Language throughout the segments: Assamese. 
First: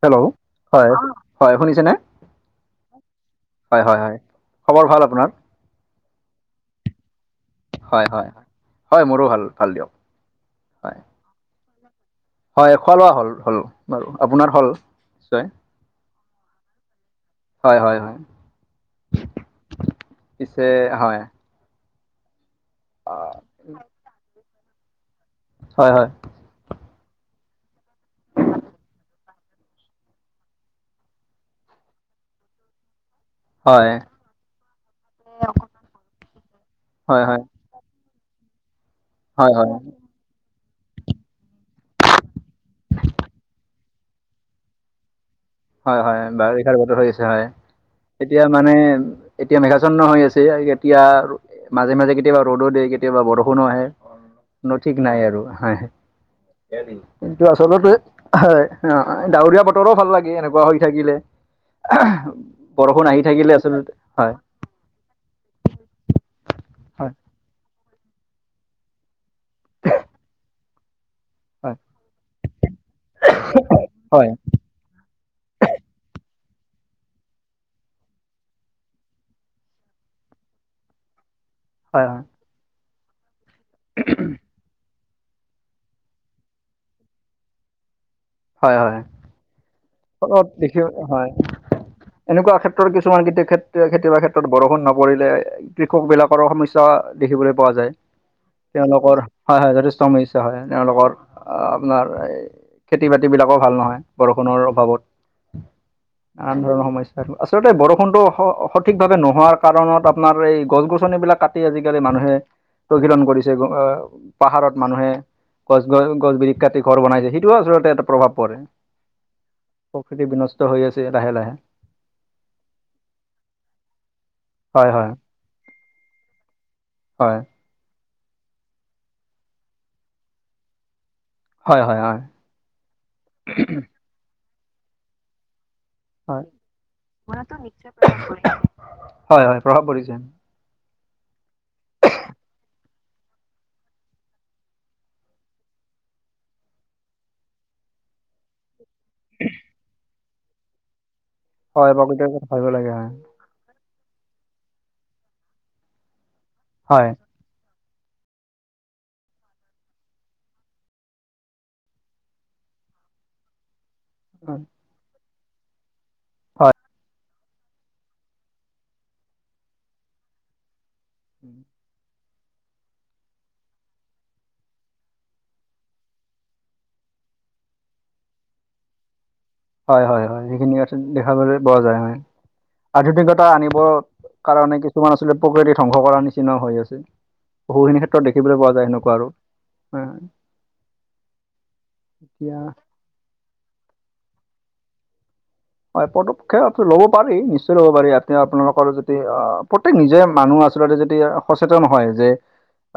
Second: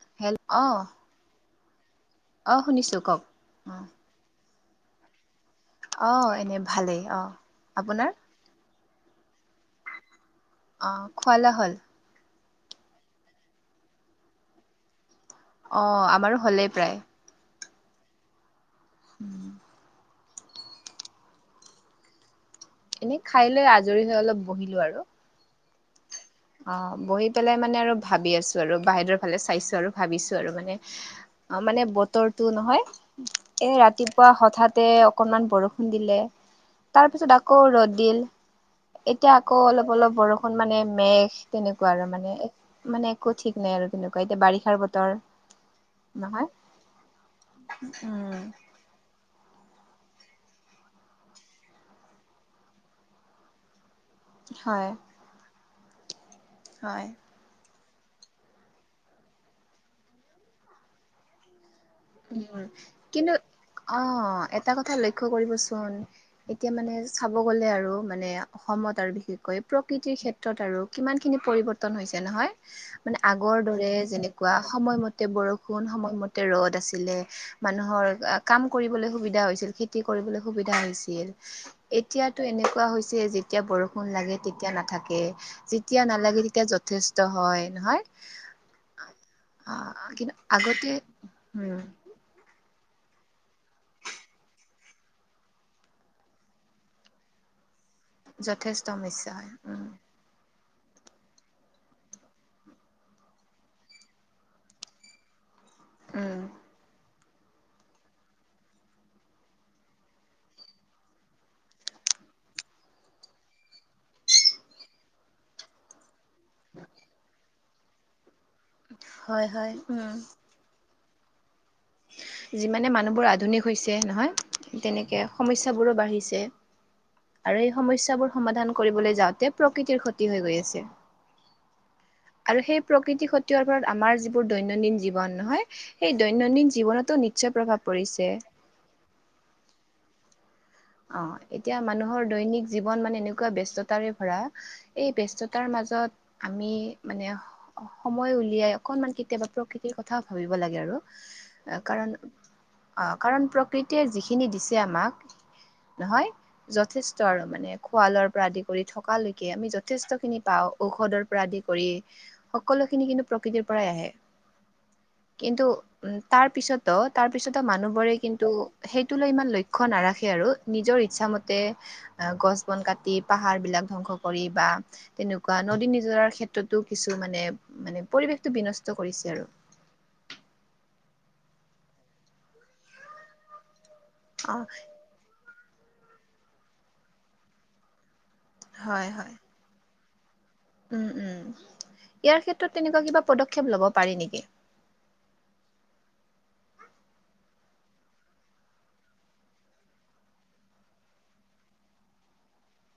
হেল্ল' হয় হয়, শুনিছে নে? অঁ শুনিছো কওক অঁ। খবৰ ভাল আপোনাৰ? অঁ এনে ভালেই অঁ। হয়, আপোনাৰ হয়, হয় মোৰো ভাল ভাল দিয়ক। হয় অঁ খোৱা লোৱা হ'ল? হয়, খোৱা লোৱা হ'ল হ'ল বাৰু। আপোনাৰ হ'ল নিশ্চয়? অ' আমাৰো হ'লেই প্ৰায়। হয় হয় হয়। [inaudible] পিছে হয় এনেই হয় খাই লৈ আজৰি হৈ অলপ বহিলো আৰু। হয় হয়। অঁ বহি পেলাই মানে আৰু ভাবি আছোঁ আৰু বাহিৰৰ ফালে চাইছোঁ আৰু ভাবিছোঁ আৰু মানে অ মানে বতৰটো নহয় এ হয় ৰাতিপুৱা হঠাতে অকনমান বৰষুণ দিলে, তাৰ হয় হয় পিছত আকৌ ৰ'দ দিল এতিয়া হয় হয় আকৌ অলপ অলপ বৰষুণ মানে মে তেনেকুৱা আৰু মানে মানে একো ঠিক নাই আৰু তেনেকুৱা এতিয়া বাৰিষাৰ বতৰ হয় হয়, নহয় বাৰিষাৰ বতৰ হৈ আছে হয় উম এতিয়া মানে এতিয়া মেঘাছন্ন হৈ আছে কেতিয়া মাজে মাজে কেতিয়াবা ৰ'দো দিয়ে কেতিয়াবা বৰষুণো আহে। কোন হয় ঠিক নাই আৰু হয় হে। আচলতে হয় ডাৱৰীয়া বতৰো ভাল লাগে এনেকুৱা হৈ থাকিলে। উম বৰষুণ আহি কিন্তু থাকিলে আচলতে অ হয় এটা কথা লক্ষ্য কৰিবচোন এতিয়া মানে হয় চাব গ'লে আৰু মানে অসমত আৰু বিশেষকৈ প্ৰকৃতিৰ ক্ষেত্ৰত আৰু কিমানখিনি হয় পৰিৱৰ্তন হৈছে নহয় মানে আগৰ দৰে হয় যেনেকুৱা সময়ম তে বৰষুণ সময়মতে ৰ'দ আ ছিলে মানুহৰ কাম কৰিবলৈ সুবিধা হৈছিল খেতি কৰিবলৈ সুবিধা হৈছিল। হয় এতিয়াতো এনেকুৱা হৈছে যেতিয়া বৰষুণ লাগে তেতিয়া নাথা কে যেতিয়া নালাগে তেতিয়া যথেষ্ট হয় নহয় হয় হয়। অ। ফলত দেখি হয় এনেকুৱা ক্ষেত্ৰত কিছুমান কেতিয়া ক্ষেত্ৰ কেতিয়াবা ক্ষেত্ৰত বৰষুণ নপৰিলে কৃষক বিলাকৰ সমস্যা দেখিবলৈ পোৱা যায়। যথেষ্ট তেওঁলোকৰ সমস্যা হয় হয় উম যথেষ্ট সমস্যা হয়। তেওঁলোকৰ আপোনাৰ এই খেতি বাতি বিলাকো ভাল নহয় বৰষুণৰ অভাৱত উম নানান ধৰণৰ সম আচলতে বৰষুণটো স সঠিকভাৱে নোহোৱাৰ কাৰণত আপোনাৰ এই গছ গছনি বিলাক কাটি আজিকালি মানুহে তহিলং কৰিছে আহ পাহাৰত মানুহে গছ গছ গছ বিৰিখ কাটি ঘৰ বনাইছে সেইটোও আচলতে এটা প্ৰভাৱ পৰে। হয় হয়। উম প্ৰকৃতি বিনষ্ট হৈ আছে লাহে লাহে। যিমানে মানুহবোৰ আধুনিক হৈছে নহয় হয় হয় তেনেকে সমস্যাবোৰো বাঢ়িছে। হয়। আৰু এই সমস্যাবোৰ সমাধান কৰিবলৈ যাওঁতে প্ৰকৃতিৰ ক্ষতি হৈ গৈ আছে। হয় হয় হয় আৰু সেই প্ৰকৃতি ক্ষতি হোৱাৰ ফলত আমাৰ যিবোৰ দৈনন্দিন জীৱন নহয় সেই হয় দৈনন্দিন জীৱনতো নিশ্চয় প্ৰভাৱ পৰিছে। হয় হয় প্ৰভাৱ পৰিছে। অ এতিয়া মানুহৰ দৈনিক জীৱন মানে এনেকুৱা ব্যস্ততাৰে ভৰা এই ব্যস্ততাৰ মাজত আমি মানে সময় উলিয়াই অকনমান কেতিয়াবা প্ৰকৃতিৰ কথাও ভাবিব লাগে আৰু। হয় কাৰণ প্ৰকৃতিৰ কথা ভাবিব লাগে হয় অ কাৰণ প্ৰকৃতিয়ে যিখিনি দিছে আমাক নহয় হয় যথেষ্ট আৰু মানে খোৱা লোৱাৰ পৰা আদি কৰি থকা লৈকে আমি যথেষ্টখিনি পাওঁ ঔষধৰ পৰা আদি কৰি। সকলোখিনি কিন্তু প্ৰকৃতিৰ পৰাই আহে। হয়। কিন্তু উম তাৰপিছতো তাৰ পিছতো মানুহবোৰে কিন্তু সেইটো লৈ ইমান লক্ষ্য নাৰাখে আৰু নিজৰ ইচ্ছা মতে আ গছ বন কাটি পাহাৰ বিলাক ধ্বংস কৰি বা তেনেকুৱা নদী নিজৰাৰ ক্ষেত্ৰতো কিছু মানে মানে পৰিৱেশটো বিনষ্ট কৰিছে আৰু। হয় হয় হয়, সেইখিনি আ দেখাবলৈ পোৱা যায় হয়। আধুনিকতা আনিবৰ অ', কাৰণে কিছু কিছুমান আচলতে প্ৰকৃতি ধ্বংস কৰাৰ নিচিনাও হৈ আছে। বহুখিনি ক্ষেত্ৰত দেখিবলৈ পোৱা যায় সেনেকুৱা আৰু। হয় হয়। উম উম, ইয়াৰ এতিয়া ক্ষেত্ৰত তেনেকুৱা কিবা পদক্ষেপ ল'ব পাৰি নেকি? হয় পদক্ষেপ ল'ব পাৰি নিশ্চয় ল'ব পাৰি ইয়াতে আপোনালোকৰ যদি অ প্ৰত্যেক নিজে মানুহ আছে আচলতে যদি সচেতন হয় যে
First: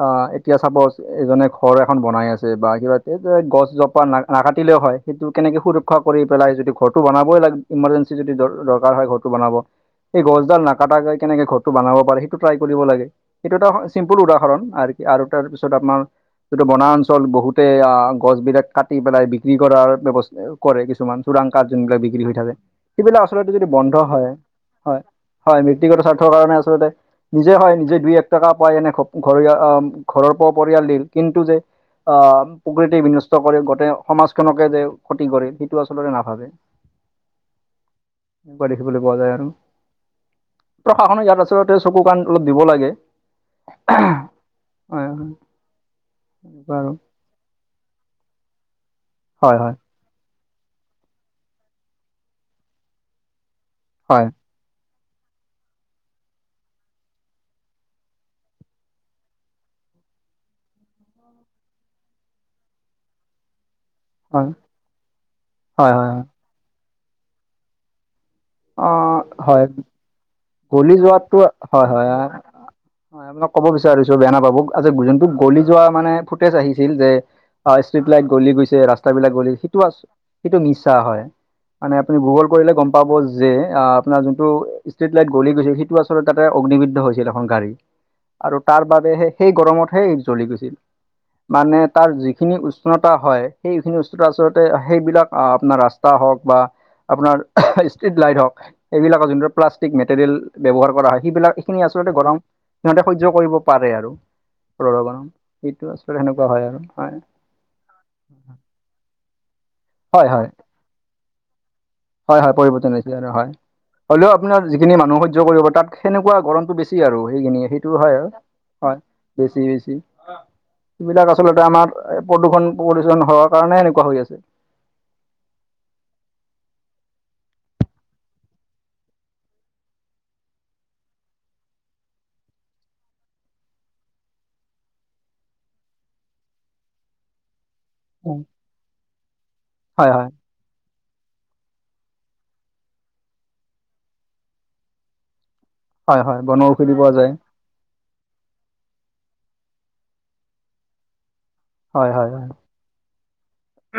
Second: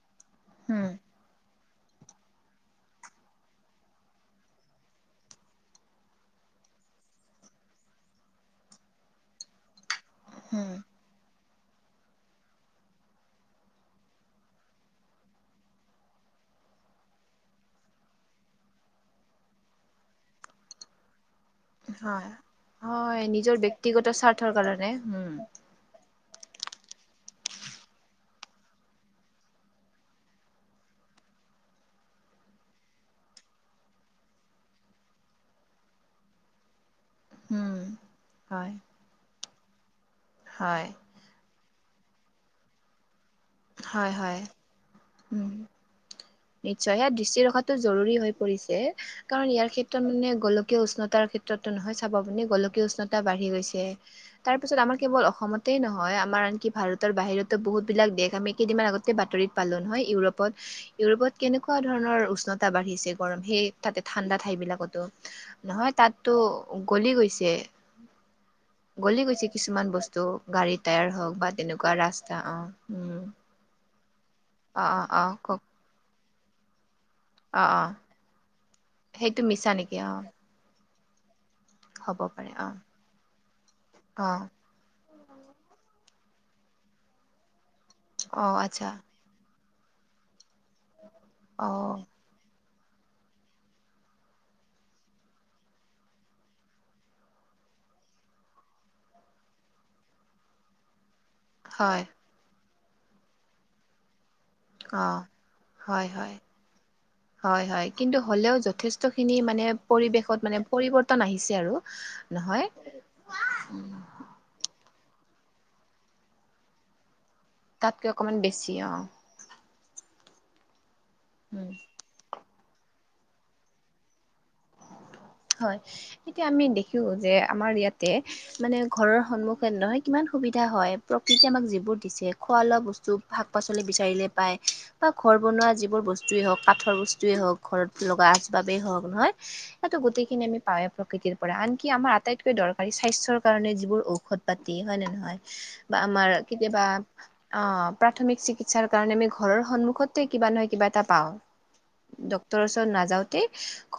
অ এতিয়া হুম, চাপউচ এজনে ঘৰ এখন বনাই আছে বা কিবা সেইটোৱে গছ জোপা না নাকাটিলেও হয় সেইটো কেনেকে সুৰক্ষা কৰি পেলাই যদি ঘৰটো বনাবই লাগে ইমাৰ্জেঞ্চি যদি দ দৰকাৰ হয় ঘৰটো বনাব এই গছডাল হুম, নাকাটাকৈ কেনেকে ঘৰ টো বনাব পাৰে সেইটো ট্ৰাই কৰিব লাগে। এইটো এটা চিম্পুল উদাহৰণ আৰু আৰু তাৰপিছত আপোনাৰ যিটো বনাঞ্চল বহুতে আ গছ বিলাক কাটি পেলাই বিক্ৰী কৰাৰ ব্যৱস্থা কৰে কিছুমান। চোৰাং কঠ যোনবিলাক বিক্ৰী হয়। হৈ থাকে হয়, সেইবিলাক নিজৰ আচলতে যদি বন্ধ ব্যক্তিগত হয়, স্বাৰ্থৰ কাৰণে হয় হুম, হয় ব্যক্তিগত স্বাৰ্থৰ কাৰণে আচলতে নিজে হয় নিজে দুই এক টকা পায় এনে ঘ ঘৰ অ ঘৰৰ প পৰিয়াল দিল কিন্তু যে আহ প্ৰকৃতি বিনষ্ট কৰে গোটেই সমাজখনকে যে ক্ষতি কৰে সেইটো আচলতে নাভাবে। হুম, এনেকুৱা হয়। দেখিবলৈ পোৱা যায় আৰু হয়, প্ৰশাসনে ইয়াত আচলতে চকু কাণ অলপ দিব লাগে। হয় হয়, হয় হয় এনেকুৱা আৰু নিশ্চয় সেয়াত দৃষ্টি ৰখাটো জৰুৰী হৈ পৰিছে কাৰণ হয় ইয়াৰ হয় ক্ষে তাৰ মানে গলীয় উষ্ণতাৰ ক্ষেত্ৰটো নহয় চাব গলে গোলকীয় উষ্ণতা বাঢ়ি গৈছে হয় তাৰ পিছত আমাৰ কেৱল অসমতেই নহয় আমাৰ আনকি ভাৰতৰ বাহিৰতো বহুত বিলাক দেশ আমি কেইদিনমান আগতে বাতৰিত পালো নহয় ইউৰোপত ইউৰোপত কেনেকুৱা ধৰণৰ উষ্ণতা বাঢ়িছে গৰম সেই তাতে ঠাণ্ডা হয় ঠাই বিলাকতো, হয় নহয় হয় হয় তাতো গলি গৈছে। অ গলি গৈছে হয় কিছুমান বস্তু গাড়ী গলি টায়াৰ যোৱাটো হওঁক বা হয় তেনেকুৱা হয় ৰাস্তা অঁহ হয় আপোনাক ক'ব বিচাৰিছো বেয়া নাপাব আজি অ অ জোনটো গলি কওক যোৱা মানে ফুটেজ আহিছিল যে অ আহ অ ষ্ট্ৰিট লাইট গলি গৈছে ৰাস্তা বিলাক গলি গৈছে মিছা সেইটো আ নেকি অ সেইটো মিছা হয় মানে আপুনি হ'ব গুগল পাৰে অ কৰিলে গম পাব যে, আপোনাৰ অ যোনটো ষ্ট্ৰিট লাইট গলি গৈছিল যিটো আচলতে তাতে অগ্নিবদ্ধ হৈছিল এখন গাড়ী অ আৰু তাৰ আচ্ছা বাবেহে সেই গৰমতহে জ্বলি গৈছিল অ মানে তাৰ যিখিনি উ উষ্ণতা হয়, সেইখিনি উষ্ণতা আচলতে সেইবিলাক আপোনাৰ ৰাস্তা হওক বা আপোনাৰ টিউব লাইট হওক এইবিলাকৰ যোনটো প্লাষ্টিক মেটেৰিয়েল ব্যৱহাৰ কৰা হয় সেইবিলাক এইখিনি হয় আচলতে গৰম সিহঁতে সহ্য কৰিব পাৰে আৰু অ গৰমত সেইটো আচলতে সেনেকুৱা হয় আৰু হয় হয় হয়, কিন্তু হ'লেও যথেষ্টখিনি মানে হয় হয় পৰিৱেশত মানে পৰিৱৰ্তন আহিছে আৰু। হয় হয়, নহয় পৰিৱৰ্তন হৈছে আৰু হয়। হলেও আপোনাৰ যিখিনি মানুহ সহ্য কৰিব তাত সেনেকুৱা গৰমতো বেছি আৰু সেইখিনি। সেইটো তাতকৈ হয়, অকণমান বেছি অ হয় বেছি সেইবিলাক আচলতে উম আমাৰ এই প্ৰদূষণ প্ৰলূষণ হোৱাৰ কাৰণে এনেকুৱা হৈ আছে। হয়, এতিয়া আমি দেখিলো যে আমাৰ ইয়াতে মানে ঘৰৰ সন্মুখন নহয় কিমান সুবিধা হয় প্ৰকৃতিয়ে আমাক যিবোৰ দিছে খোৱা লোৱা ব স্তু, শাক পাচলি বিচাৰিলে পায় বা ঘৰ বনোৱা যিবোৰ বস্তুৱেই হওক কাঠৰ বস্তুৱেই হওক ঘৰত লগা আ বাবেই হওক নহয় সেইটো হয় হয় গোটেইখিনি আমি পাওঁৱেই প্ৰকৃতিৰ পৰা আনকি আমাৰ আটাইতকৈ দৰকাৰী স্বাস্থ্যৰ কাৰণে যিবোৰ ঔষধ পাতি হয় নে নহয়? বা হয় আমাৰ হয় বনৰ কেতিয়াবা ঔষধি পোৱা যায় অঁ প্ৰাথমিক চিকিৎসাৰ কাৰণে আমি ঘৰৰ সন্মুখত কিবা নহয় কিবা এটা পাওঁ। হয় হয় হয় ডক্তৰৰ ওচৰত নাযাওঁতে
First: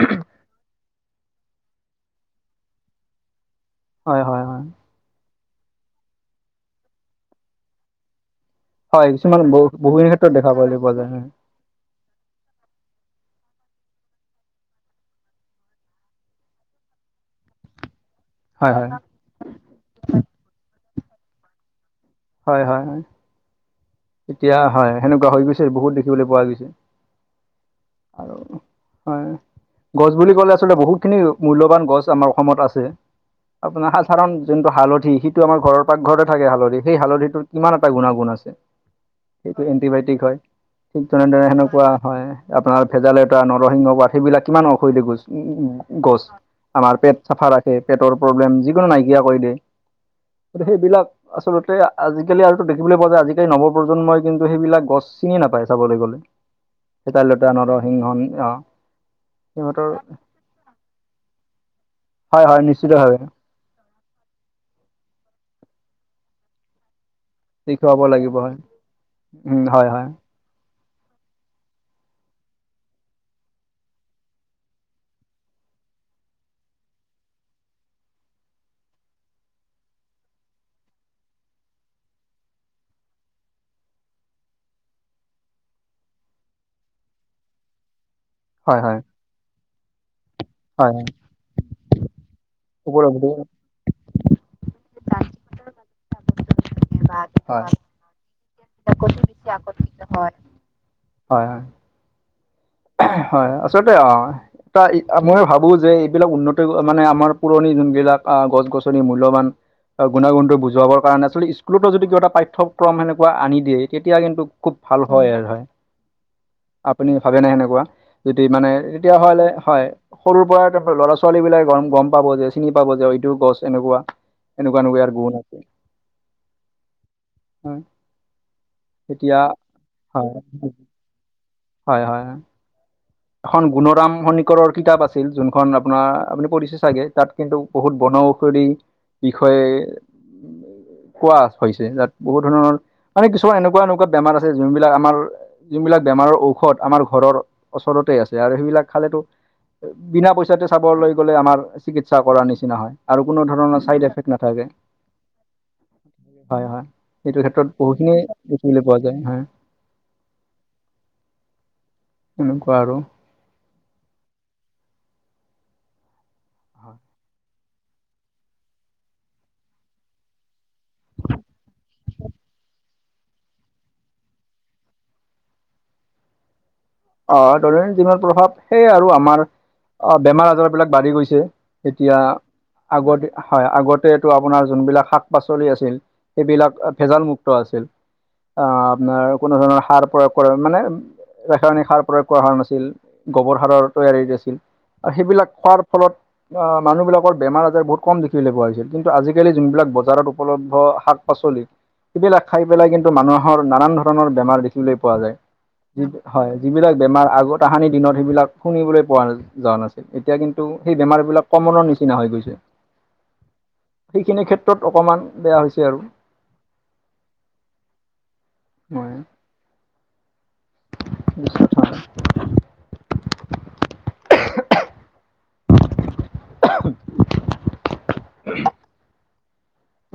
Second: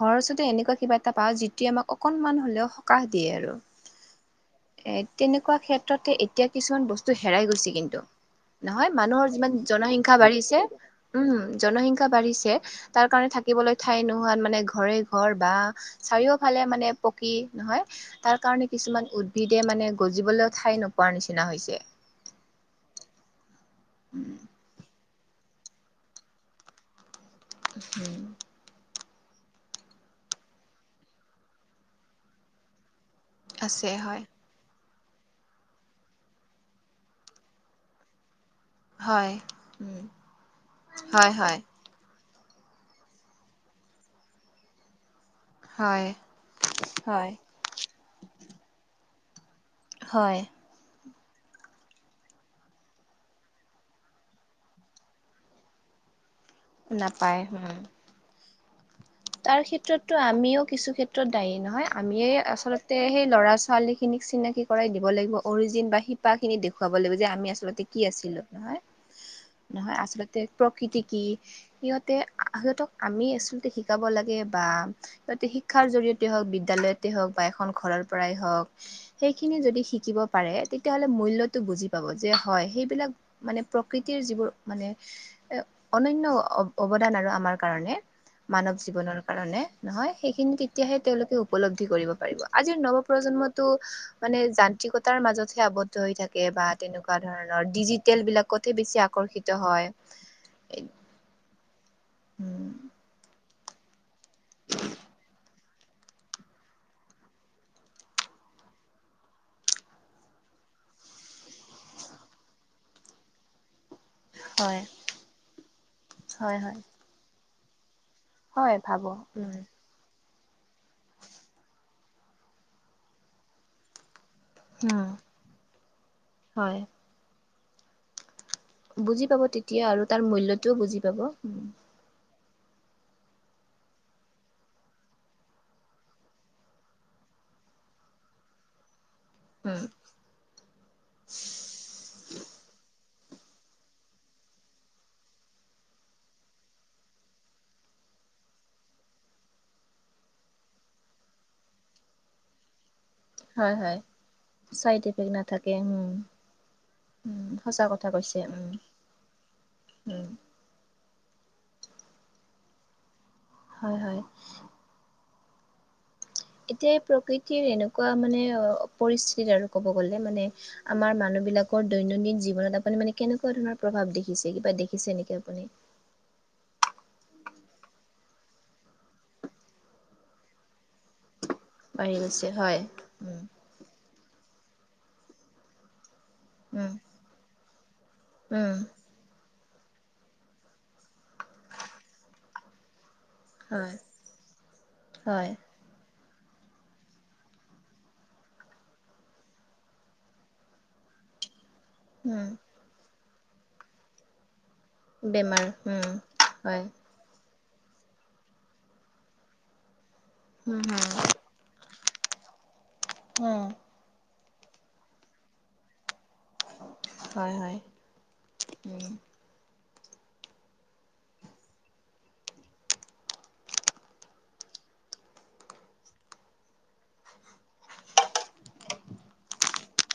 ঘৰৰ ওচৰতে এনেকুৱা কিবা এটা পাওঁ, যিটোৱে আমাক অকনমান হলেও সকাহ দিয়ে আৰু। হয় হয়। হয় এ তেনেকুৱা ক্ষেত্ৰতে এতিয়া কিছুমান বস্তু হেৰাই গৈছে কিন্তু। নহয় হয় মানুহৰ কিছুমান যিমান বহু বহুখিনি জনসংখ্যা ক্ষেত্ৰত দেখা বাঢ়িছে পাবলৈ পোৱা যায় হয় উম জনসংখ্যা বাঢ়িছে তাৰ কাৰণে থাকিবলৈ ঠাই নোহোৱাত মানে ঘৰে ঘৰ বা চাৰিওফালে মানে পকী নহয় তাৰ কাৰণ হয় কিছুমান উ দ্ভিদে মানে গজিবলৈও ঠাই নোপোৱাৰ নিচিনা হৈছে। হয় হয়। এতিয়া হয় সেনেকুৱা হৈ গৈছে বহুত দেখিবলৈ পোৱা গৈছে। আৰু হয় গছ বুলি ক'লে আচলতে বহুতখিনি মূল্যবান গছ আমাৰ অসমত আছে। আছে আপোনাৰ হয় সাধাৰণ যোনটো হালধি যিটো আমাৰ ঘৰৰ পাকঘৰতে থাকে হালধি, সেই হালধিটোৰ কিমান এটা গুণাগুণ আছে। হয় সেইটোয়ে উম এণ্টিবায়টিক হয়, ঠিক হয় তেনেদৰে হয় সেনেকুৱা হয়। আপোনাৰ ভেদাই লতা, নৰসিংহ পাত সেইবিলাক কিমান ঔষধি গছ। উম উম উম, হয় গছ আমাৰ পেট হয় চাফা ৰাখে পেটৰ প্ৰব্লেম যিকোনো নাইকিয়া কৰি দিয়ে। হয়। এতিয়া সেইবিলাক আচলতে আজিকালি আৰুতো দেখিবলৈ পোৱা যায় আজিকালি নৱ প্ৰজন্মই কিন্তু সেইবিলাক গছ চিনিয়ে নাপায় চাবলৈ গ'লে। ভেদাই নাপায় লতা, উম। নৰসিংহ উম অহ। তাৰ ক্ষেত্ৰতো আমিও কিছু ক্ষেত্ৰত দায়ী নহয় আমিয়ে হয় হয় আচলতে নিশ্চিতভাৱে সেই ল'ৰা ছোৱালীক খিনিক চিনাকি কৰাই দিব লাগিব অৰিজিন বা শিপা খিনি দেখুৱাব লাগিব যে আমি আ আচলতে দেখুৱাব কি লাগিব আছিলোঁ। হয় নহয় উম হয় নহয় হয় আচ লতে প্ৰকৃতি কি সিহঁতে সিহঁতক আমি আচলতে শিকাব লাগে বা সিহঁতি শিক্ষাৰ জৰিয়তে হওঁক বিদ্যালয়তে হওঁক বা এখন ঘৰৰ পৰাই হওঁক সেইখিনি যদি শিকিব পাৰে তেতিয়াহলে মূল্যটো বুজি পাব যে হয় সেইবিলাক মানে প্ৰকৃতিৰ যিবোৰ মানে এ অনান্য অ অৱদান আৰু আমাৰ কাৰণে মানৱ হয় হয় জীৱনৰ কাৰণে নহয় সেইখিনি হয় তেতিয়াহে হয় তেওঁলোকে উপলব্ধি কৰিব পাৰিব। আজিৰ ওপৰ নৱপ্ৰজন্মটো মানে যান্ত্ৰিকতাৰ মাজতহে আৱদ্ধ হৈ থাকে বা তেনেকুৱা ধৰণৰ ডিজিটেল বিলাকতহে বেছি আকৰ্ষিত হয় এই হয় হয়। উম। এহ, হয় আচলতে অহ চোৱা মই ভাবোঁ যে এইবিলাক উন্নত মানে আমাৰ পুৰণি যোনবিলাক আহ গছ গছনি মূল্যৱান অ গুণাগুণটো বুজাবৰ কাৰণে আচলতে স্কুলতো যদি কিবা এটা পাঠ্যক্ৰম সেনেকুৱা আনি দিয়ে। তেতিয়া কিন্তু খুব ভাল হয় আৰু হয়। হয় হয় আপুনি ভাবেনে সেনেকুৱা? যদি মানে হয় ভাবো তেতিয়াহলে উম হয় সৰুৰ পৰাই তামানে ল'ৰা - ছোৱালী বিলাকে গম গম পাব যে চিনি পাব যে অ এইটো গছ এনেকুৱা, এনেকুৱা এনেকুৱা উম ইয়াৰ গুণ আছে। হয় হয়। বুজি পাব তেতিয়া আৰু তাৰ হয় মূল্যটোও বুজি পাব। হয় হয় এ। এখন গুণৰাম শনিকৰৰ কিতাপ আছিল যোনখন আপোনাৰ আপুনি পঢ়িছে চাগে তাত কিন্তু বহুত বনৌষধি বিষয়ে উম, কোৱা হৈছে য'ত বহুত ধৰণৰ মানে কিছুমান এনেকুৱা এনেকুৱা বেমাৰ আছে যোনবিলাক আমাৰ যোনবিলাক বেমাৰৰ ঔষধ আমাৰ ঘৰৰ ওচৰতে আছে আৰু সেইবিলাক খালেতো বিনা পইচাতে চাবলৈ গ'লে আমাৰ চিকিৎসা কৰাৰ নিচিনা হয়। আৰু কোনো হয় ধৰণৰ হয় চাইড এফেক্ট নাথাকে। চাইড ইফেক্ট নাথাকে উম হয় হয়। এইটো উম, ক্ষেত্ৰত সঁচা কথা বহুখিনিয়ে কৈছে উম দেখিবলৈ পোৱা যায়। উম। উম কোৱা আৰু? হয় হয়। এতিয়া এই প্ৰকৃতিৰ এনেকুৱা মানে অ পৰিস্থিতিত আৰু ক'ব গ'লে মানে আমাৰ মানুহ বিলাকৰ দৈনন্দিন জীৱনত আপুনি মানে কেনেকুৱা ধৰণৰ প্ৰভাৱ দেখিছে? কিবা দেখিছে নেকি আপুনি? অ দৈনন্দিন জীৱন প্ৰভাৱ সেয়ে আৰু আমাৰ অ বেমাৰ আজাৰ বিলাক বাঢ়ি গৈছে। বাঢ়ি এতিয়া গৈছে হয় আগতে উম হয় আগতেটো আপোনাৰ যোনবিলাক শাক পাচলি আছিল। সেইবিলাক উম ভেজাল মুুক্ত আছিল। অ উম আপোনাৰ কোনো ধৰণৰ সাৰ প্ৰয়োগ কৰে মানে ৰাসায়নিক সাৰ প্ৰয়োগ কৰা হোৱা নাছিল। গোবৰ সাৰৰ হয় তৈয়াৰী আছিল আৰু সেইবিলাক হয় খোৱাৰ ফলত অ মানুহ বিলাকৰ বেমাৰ আজাৰ বহুত কম দেখিবলৈ পোৱা গৈছিল। কিন্তু আজিকালি যোনবিলাক বজাৰত উপলব্ধ শাক পাচলি, সেইবিলাক উম খাই পেলাই কিন্তু মানুহৰ নানান ধৰণৰ বেমাৰ দেখি বেমাৰ উম। হয়, যিবিলাক বেমাৰ আগৰ তাহানি দিনত, সেইবিলাক শুনিবলৈ পোৱা যোৱা নাছিল। এতিয়া কিন্তু উম সেই হুম বেমাৰবিলাক কমনৰৰ নিচিনা হৈ গৈছে, উম সেইখিনি ক্ষেত্ৰত অকমান বেয়া হৈছে আৰু। হয় হয়, মই উম। [inaudible] [inaudible] [inaudible]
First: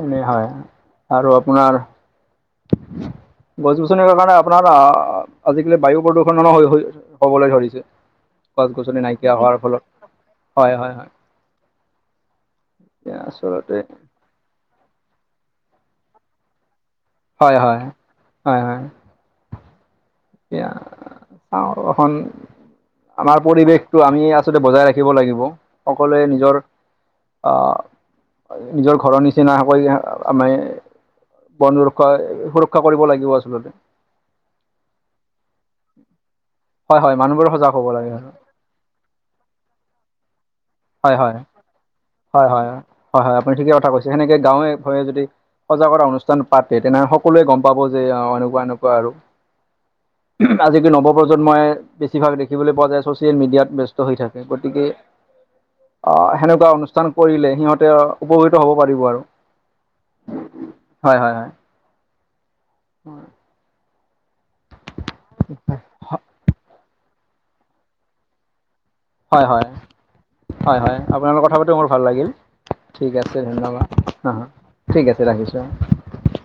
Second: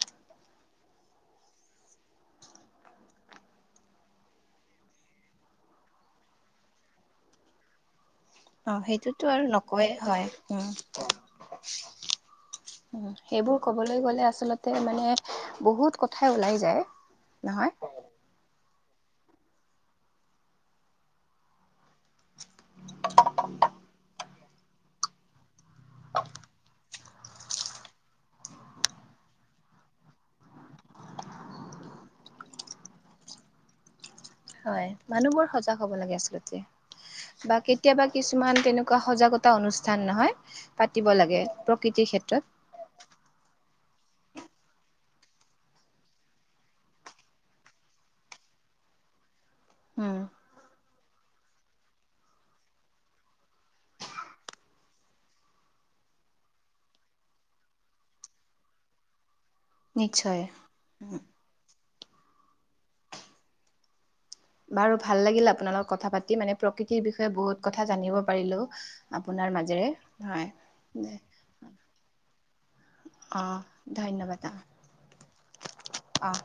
এনেই হয় আৰু আপোনাৰ গছ গছনিৰ কাৰণে আপোনাৰ আহ আজিকালি বায়ু প্ৰদূষণো হৈ হৈ হবলৈ ধৰিছে। গছ অঁ গছনি সেইটোতো নাইকিয়া আৰু হোৱাৰ ফলত নকয়ে হয় উম হয় হয় হয় এতিয়া সেইবোৰ আচলতে ক'বলৈ গ'লে আচলতে মানে বহুত কথাই ওলাই যায়। হয় নহয় হয়, হয় হয়। এতিয়া চাওঁ এখন আমাৰ পৰিৱেশটো আমি আ ছলতে বজাই ৰাখিব লাগিব, সকলোৱে নিজৰ আহ নিজৰ ঘৰৰ নিচিনাকৈ আমি বন ৰুক্ষ সুৰক্ষা কৰিব লাগিব আচলতে। হয় মানুহ বোৰ সজাগ হ'ব লাগে আচলতে হয় হয় মানুহবোৰ বা সজাগ হ'ব কেতিয়াবা লাগে কিছুমান তেনে কুৱা সজাগতা অনুষ্ঠান নহয় পাতিব হয় হয় লাগে প্ৰকৃতিৰ হয় ক্ষেত্ৰত। হয় হয় হয়, আপুনি ঠিকে কথা কৈছে। সেনেকে গাঁৱে ভূঁইয়ে যদি সজাগতা অনুষ্ঠান পাতে তেনেহলে সকলোৱে গম পাব যে অঁ এনেকুৱা এনেকুৱা আৰু। উম আজি কি নৱপ্ৰজন্মই বেছিভাগ দেখিবলৈ পোৱা যায় ছচিয়েল মিডিয়াত ব্যস্ত হৈ থাকে গতিকে আহ সেনেকুৱা অনুষ্ঠান কৰিলে সিহঁতে উপকৃত হব পাৰিব আৰু। নিশ্চয়। হয় হয় হয় বাৰু ভাল লাগিল আপোনাৰ লগত কথা পাতি, মানে প্ৰকৃতিৰ বিষয়ে বহুত কথা জানিব পাৰিলো। হয় আপোনাৰ হয়, মাজেৰে হয় হয়, আপোনাৰ লগত কথা পাতি মোৰ ভাল লাগিল। ঠিক আছে অ ধন্যবাদ, আহ ঠিক আছে ৰাখিছো। অঁহ।